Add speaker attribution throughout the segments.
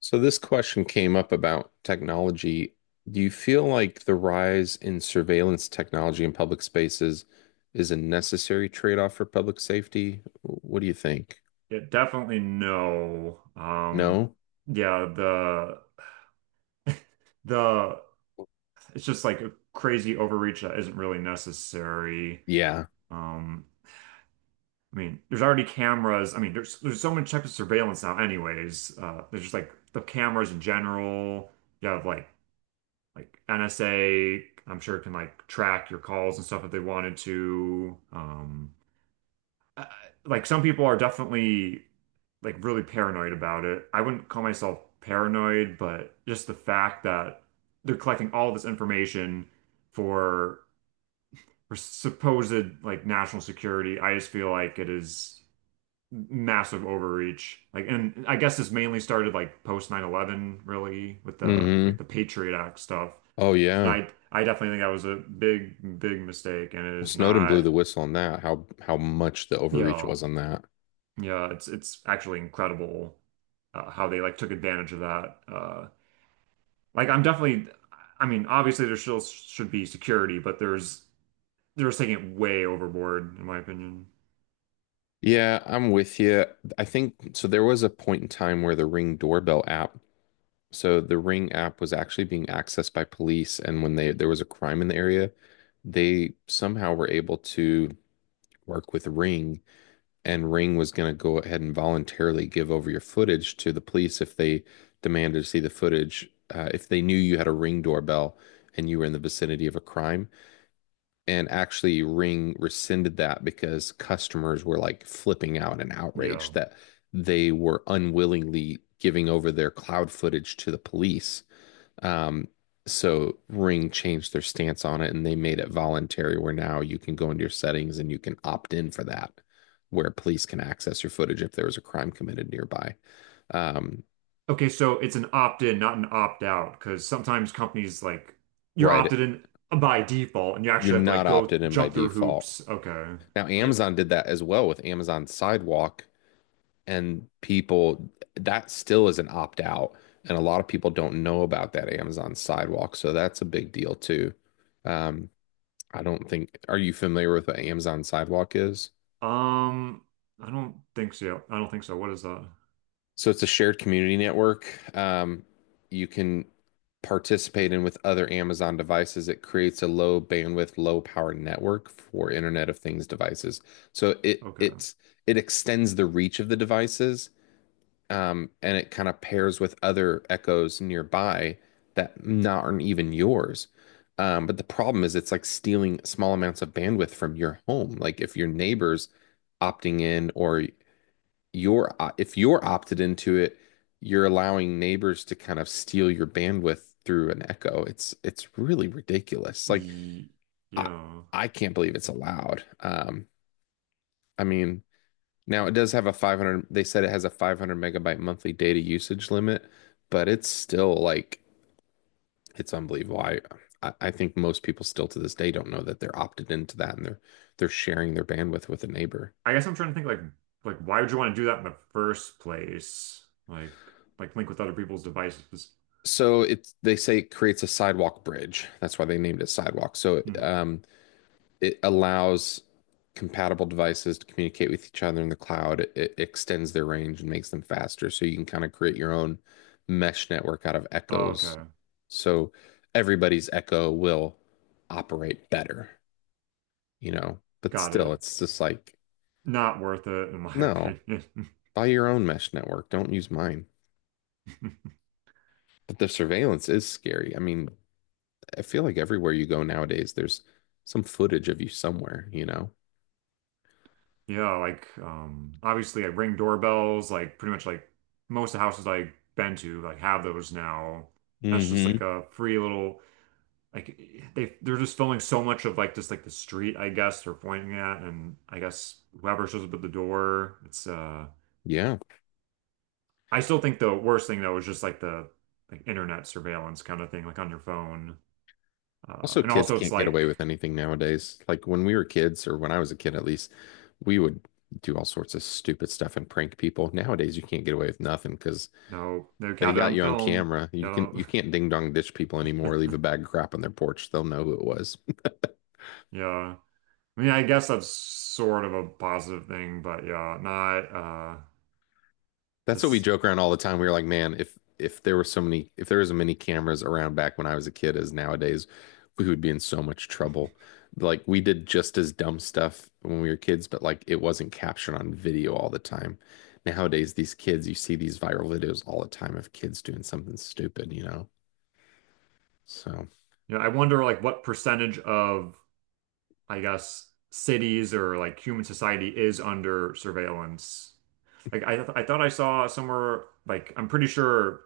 Speaker 1: So this question came up about technology. Do you feel like the rise in surveillance technology in public spaces is a necessary trade-off for public safety? What do you think?
Speaker 2: Yeah, definitely no.
Speaker 1: No?
Speaker 2: Yeah, the the it's just like a crazy overreach that isn't really necessary.
Speaker 1: Yeah.
Speaker 2: Um, I mean, there's already cameras. I mean, there's so many types of surveillance now anyways. There's just like the cameras in general. You have like NSA, I'm sure can like track your calls and stuff if they wanted to. Uh, like some people are definitely like really paranoid about it. I wouldn't call myself paranoid, but just the fact that they're collecting all this information for for supposed like national security, I just feel like it is massive overreach. Like, and I guess this mainly started like post 9/11, really, with the
Speaker 1: Hmm.
Speaker 2: like the Patriot Act stuff.
Speaker 1: Oh
Speaker 2: And
Speaker 1: yeah.
Speaker 2: I definitely think that was a big, big mistake, and it
Speaker 1: Well,
Speaker 2: is
Speaker 1: Snowden blew
Speaker 2: not.
Speaker 1: the whistle on that. How much the
Speaker 2: You
Speaker 1: overreach
Speaker 2: Yeah,
Speaker 1: was on that.
Speaker 2: yeah, it's actually incredible how they like took advantage of that. Like I'm definitely, I mean, obviously there still should be security, but there's they're just taking it way overboard in my opinion.
Speaker 1: Yeah, I'm with you. I think so. There was a point in time where the Ring doorbell app. So the Ring app was actually being accessed by police, and when they there was a crime in the area, they somehow were able to work with Ring, and Ring was going to go ahead and voluntarily give over your footage to the police if they demanded to see the footage, if they knew you had a Ring doorbell and you were in the vicinity of a crime. And actually, Ring rescinded that because customers were like flipping out and
Speaker 2: Yeah.
Speaker 1: outraged that they were unwillingly giving over their cloud footage to the police. um, so Ring changed their stance on it and they made it voluntary where now you can go into your settings and you can opt in for that, where police can access your footage if there was a crime committed nearby. Um,
Speaker 2: Okay, so it's an opt-in, not an opt-out, because sometimes companies like you're
Speaker 1: right.
Speaker 2: opted in by default, and you
Speaker 1: You're
Speaker 2: actually have to
Speaker 1: not
Speaker 2: like go
Speaker 1: opted in by
Speaker 2: jump through
Speaker 1: default.
Speaker 2: hoops. Okay,
Speaker 1: Now,
Speaker 2: right.
Speaker 1: Amazon did that as well with Amazon Sidewalk, and people, that still is an opt out. And a lot of people don't know about that Amazon Sidewalk. So that's a big deal too. Um, I don't think, are you familiar with what Amazon Sidewalk is?
Speaker 2: Um, I don't think so. I don't think so. What is that?
Speaker 1: So it's a shared community network. You can participate in with other Amazon devices. It creates a low bandwidth, low power network for Internet of Things devices. So it
Speaker 2: Okay.
Speaker 1: it's it extends the reach of the devices, and it kind of pairs with other Echoes nearby that not aren't even yours. But the problem is it's like stealing small amounts of bandwidth from your home. Like if your neighbors opting in or you're if you're opted into it, you're allowing neighbors to kind of steal your bandwidth through an echo. It's really ridiculous. Like
Speaker 2: Ye-
Speaker 1: I
Speaker 2: Yeah.
Speaker 1: I can't believe it's allowed. I mean, now it does have a 500, they said it has a 500 megabyte monthly data usage limit, but it's still like it's unbelievable. I think most people still to this day don't know that they're opted into that and they're sharing their bandwidth with a neighbor.
Speaker 2: I guess I'm trying to think like why would you want to do that in the first place? Like link with other people's devices.
Speaker 1: So it's they say it creates a sidewalk bridge. That's why they named it sidewalk. So
Speaker 2: Hmm.
Speaker 1: it allows compatible devices to communicate with each other in the cloud. It extends their range and makes them faster. So you can kind of create your own mesh network out of echoes.
Speaker 2: Okay.
Speaker 1: So everybody's echo will operate better, you know. But
Speaker 2: Got
Speaker 1: still,
Speaker 2: it.
Speaker 1: it's just like,
Speaker 2: Not worth it in my
Speaker 1: no,
Speaker 2: opinion.
Speaker 1: buy your own mesh network. Don't use mine. But the surveillance is scary. I mean, I feel like everywhere you go nowadays, there's some footage of you somewhere, you know?
Speaker 2: Yeah, like obviously like ring doorbells, like pretty much like most of the houses I've been to like have those now. That's just like
Speaker 1: Mm-hmm.
Speaker 2: a free little like they're just filming so much of like just like the street, I guess, they're pointing at and I guess whoever shows up at the door, it's.
Speaker 1: Yeah.
Speaker 2: I still think the worst thing though is just like the like internet surveillance kind of thing, like on your phone.
Speaker 1: Also,
Speaker 2: And
Speaker 1: kids
Speaker 2: also it's
Speaker 1: can't get away
Speaker 2: like
Speaker 1: with anything nowadays. Like when we were kids, or when I was a kid at least, we would do all sorts of stupid stuff and prank people. Nowadays, you can't get away with nothing because
Speaker 2: no, no
Speaker 1: they got
Speaker 2: countdown
Speaker 1: you on
Speaker 2: film.
Speaker 1: camera.
Speaker 2: No.
Speaker 1: You can't ding dong ditch people anymore. Leave a bag of crap on their porch. They'll know who it was.
Speaker 2: Yeah. I mean, I guess that's sort of a positive thing, but yeah, not.
Speaker 1: That's what we
Speaker 2: This
Speaker 1: joke around all the time. We were like, man, if there were so many, if there was as many cameras around back when I was a kid as nowadays, we would be in so much trouble. Like we did just as dumb stuff when we were kids, but like it wasn't captured on video all the time. Nowadays, these kids, you see these viral videos all the time of kids doing something stupid, you know? So,
Speaker 2: You know, I wonder like what percentage of I guess cities or like human society is under surveillance. Like I thought I saw somewhere like I'm pretty sure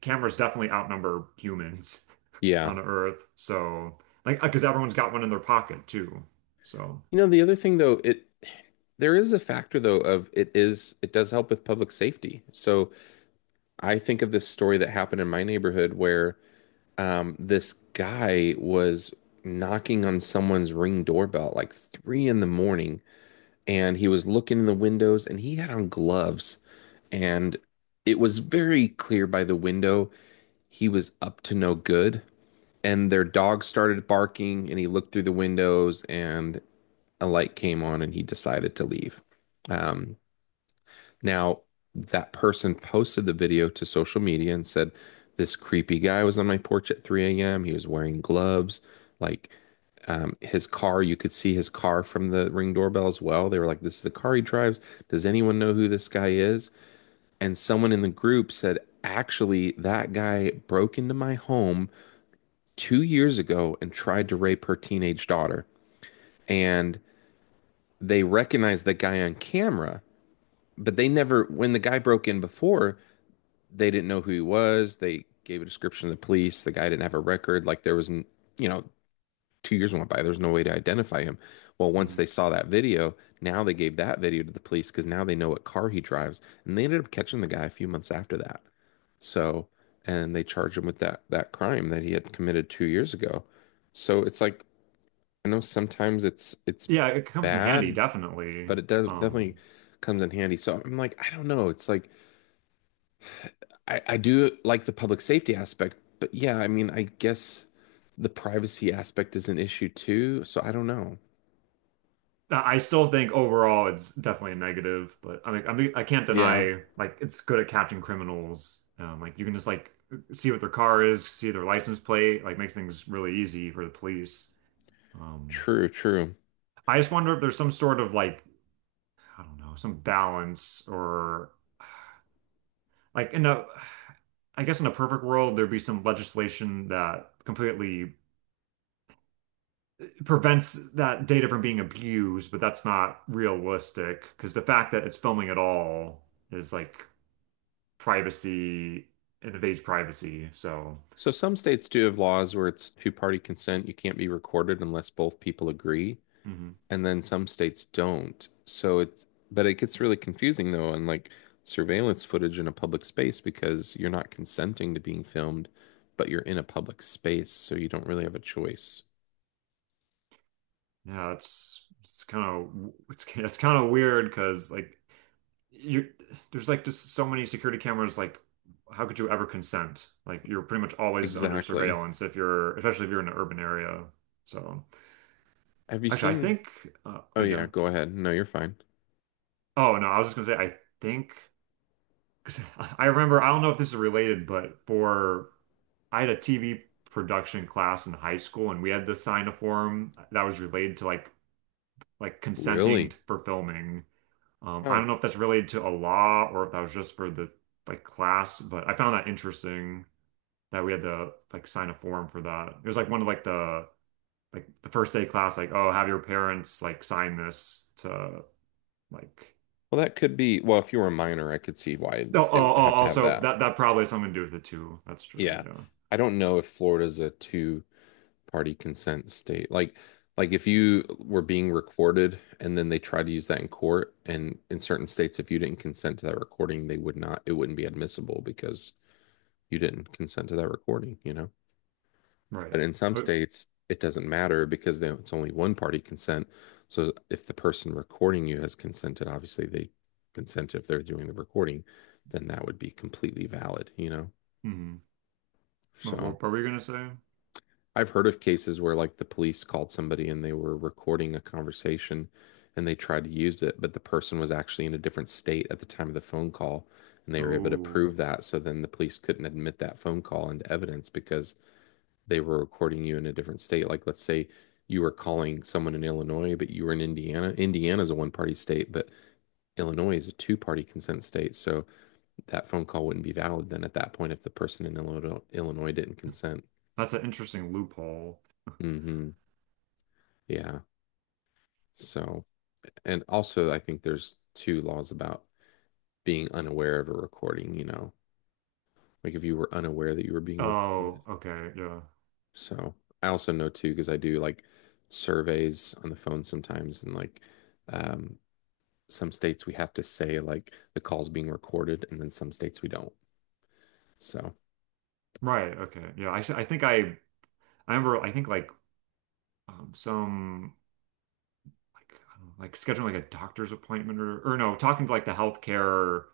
Speaker 2: cameras definitely outnumber humans
Speaker 1: yeah.
Speaker 2: on Earth. So, like, because everyone's got one in their pocket too. So,
Speaker 1: You know, the other thing though, it there is a factor though of it, is it does help with public safety. So, I think of this story that happened in my neighborhood where this guy was knocking on someone's ring doorbell at like 3 in the morning, and he was looking in the windows, and he had on gloves, and it was very clear by the window he was up to no good. And their dog started barking, and he looked through the windows, and a light came on, and he decided to leave. Um, Now, that person posted the video to social media and said, "This creepy guy was on my porch at 3 a.m. He was wearing gloves. Like his car, you could see his car from the ring doorbell as well." They were like, "This is the car he drives. Does anyone know who this guy is?" And someone in the group said, "Actually, that guy broke into my home 2 years ago and tried to rape her teenage daughter." And they recognized the guy on camera, but they never, when the guy broke in before, they didn't know who he was. They gave a description to the police. The guy didn't have a record. Like there was, you know, 2 years went by. There's no way to identify him. Well, once
Speaker 2: mhm.
Speaker 1: they saw that video, now they gave that video to the police because now they know what car he drives. And they ended up catching the guy a few months after that. So, and they charged him with that crime that he had committed 2 years ago. So it's like I know sometimes it's
Speaker 2: Yeah, it comes in handy,
Speaker 1: bad,
Speaker 2: definitely.
Speaker 1: but it does definitely
Speaker 2: Um,
Speaker 1: comes in handy. So I'm like, I don't know. It's like I do like the public safety aspect, but yeah, I mean, I guess the privacy aspect is an issue too. So I don't know.
Speaker 2: I still think overall it's definitely a negative, but I mean, I can't
Speaker 1: Yeah,
Speaker 2: deny like it's good at catching criminals. Like you can just like see what their car is, see their license plate, like makes things really easy for the police. Um,
Speaker 1: true, true.
Speaker 2: I just wonder if there's some sort of like, I don't know, some balance or like in a I guess in a perfect world there'd be some legislation that completely prevents that data from being abused, but that's not realistic because the fact that it's filming at all is like privacy, it invades privacy. So
Speaker 1: So some states do have laws where it's two-party consent. You can't be recorded unless both people agree,
Speaker 2: mhm.
Speaker 1: and then some states don't. So it's, but it gets really confusing though, on like surveillance footage in a public space because you're not consenting to being filmed, but you're in a public space, so you don't really have a choice.
Speaker 2: Yeah, it's kind of it's it's kind of weird because like you there's like just so many security cameras like how could you ever consent? Like you're pretty much always under
Speaker 1: Exactly.
Speaker 2: surveillance if you're, especially if you're in an urban area. So
Speaker 1: Have you
Speaker 2: actually, I
Speaker 1: seen?
Speaker 2: think.
Speaker 1: Oh yeah,
Speaker 2: Yeah.
Speaker 1: go ahead. No, you're fine.
Speaker 2: Oh no, I was just gonna say I think because I remember. I don't know if this is related, but for I had a TV production class in high school, and we had to sign a form that was related to like consenting
Speaker 1: Really?
Speaker 2: for filming. I
Speaker 1: Huh.
Speaker 2: don't know if that's related to a law or if that was just for the like class, but I found that interesting that we had to like sign a form for that. It was like one of like the first day class, like oh, have your parents like sign this to like.
Speaker 1: Well, that could be, well, if you were a minor, I could see why
Speaker 2: No, oh,
Speaker 1: they would
Speaker 2: oh,
Speaker 1: have to have
Speaker 2: also
Speaker 1: that.
Speaker 2: that that probably has something to do with it too. That's true.
Speaker 1: Yeah.
Speaker 2: Yeah.
Speaker 1: I don't know if Florida's a two-party consent state. Like if you were being recorded and then they try to use that in court and in certain states if you didn't consent to that recording, they would not it wouldn't be admissible because you didn't consent to that recording, you know? But
Speaker 2: Right.
Speaker 1: in some
Speaker 2: Uh,
Speaker 1: states, it doesn't matter because it's only one party consent. So if the person recording you has consented, obviously they consent if they're doing the recording, then that would be completely valid, you know?
Speaker 2: mhm.
Speaker 1: So
Speaker 2: What were we gonna say?
Speaker 1: I've heard of cases where like the police called somebody and they were recording a conversation and they tried to use it, but the person was actually in a different state at the time of the phone call and they were able to
Speaker 2: Oh,
Speaker 1: prove that. So then the police couldn't admit that phone call into evidence because they were recording you in a different state. Like let's say you were calling someone in Illinois, but you were in Indiana. Indiana's a one party state, but Illinois is a two party consent state. So that phone call wouldn't be valid then at that point if the person in Illinois didn't consent.
Speaker 2: that's an interesting loophole.
Speaker 1: Mm-hmm. Yeah. So, and also, I think there's two laws about being unaware of a recording, you know, like if you were unaware that you were being recorded.
Speaker 2: Oh, okay. Yeah.
Speaker 1: So I also know too, because I do like surveys on the phone sometimes and like, um, some states we have to say like the call's being recorded, and then some states we don't. So,
Speaker 2: Right. Okay. Yeah. I think I remember I think like some like I don't know, like scheduling like a doctor's appointment or no, talking to like the healthcare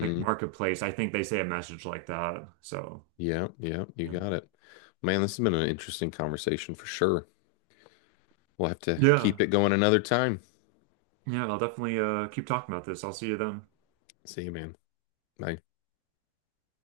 Speaker 2: like marketplace. I think they say a message like that. So,
Speaker 1: yeah, yeah, you
Speaker 2: yeah.
Speaker 1: got it. Man, this has been an interesting conversation for sure. We'll have to
Speaker 2: Yeah.
Speaker 1: keep it going another time.
Speaker 2: Yeah, I'll definitely keep talking about this. I'll see you then.
Speaker 1: See you, man. Bye.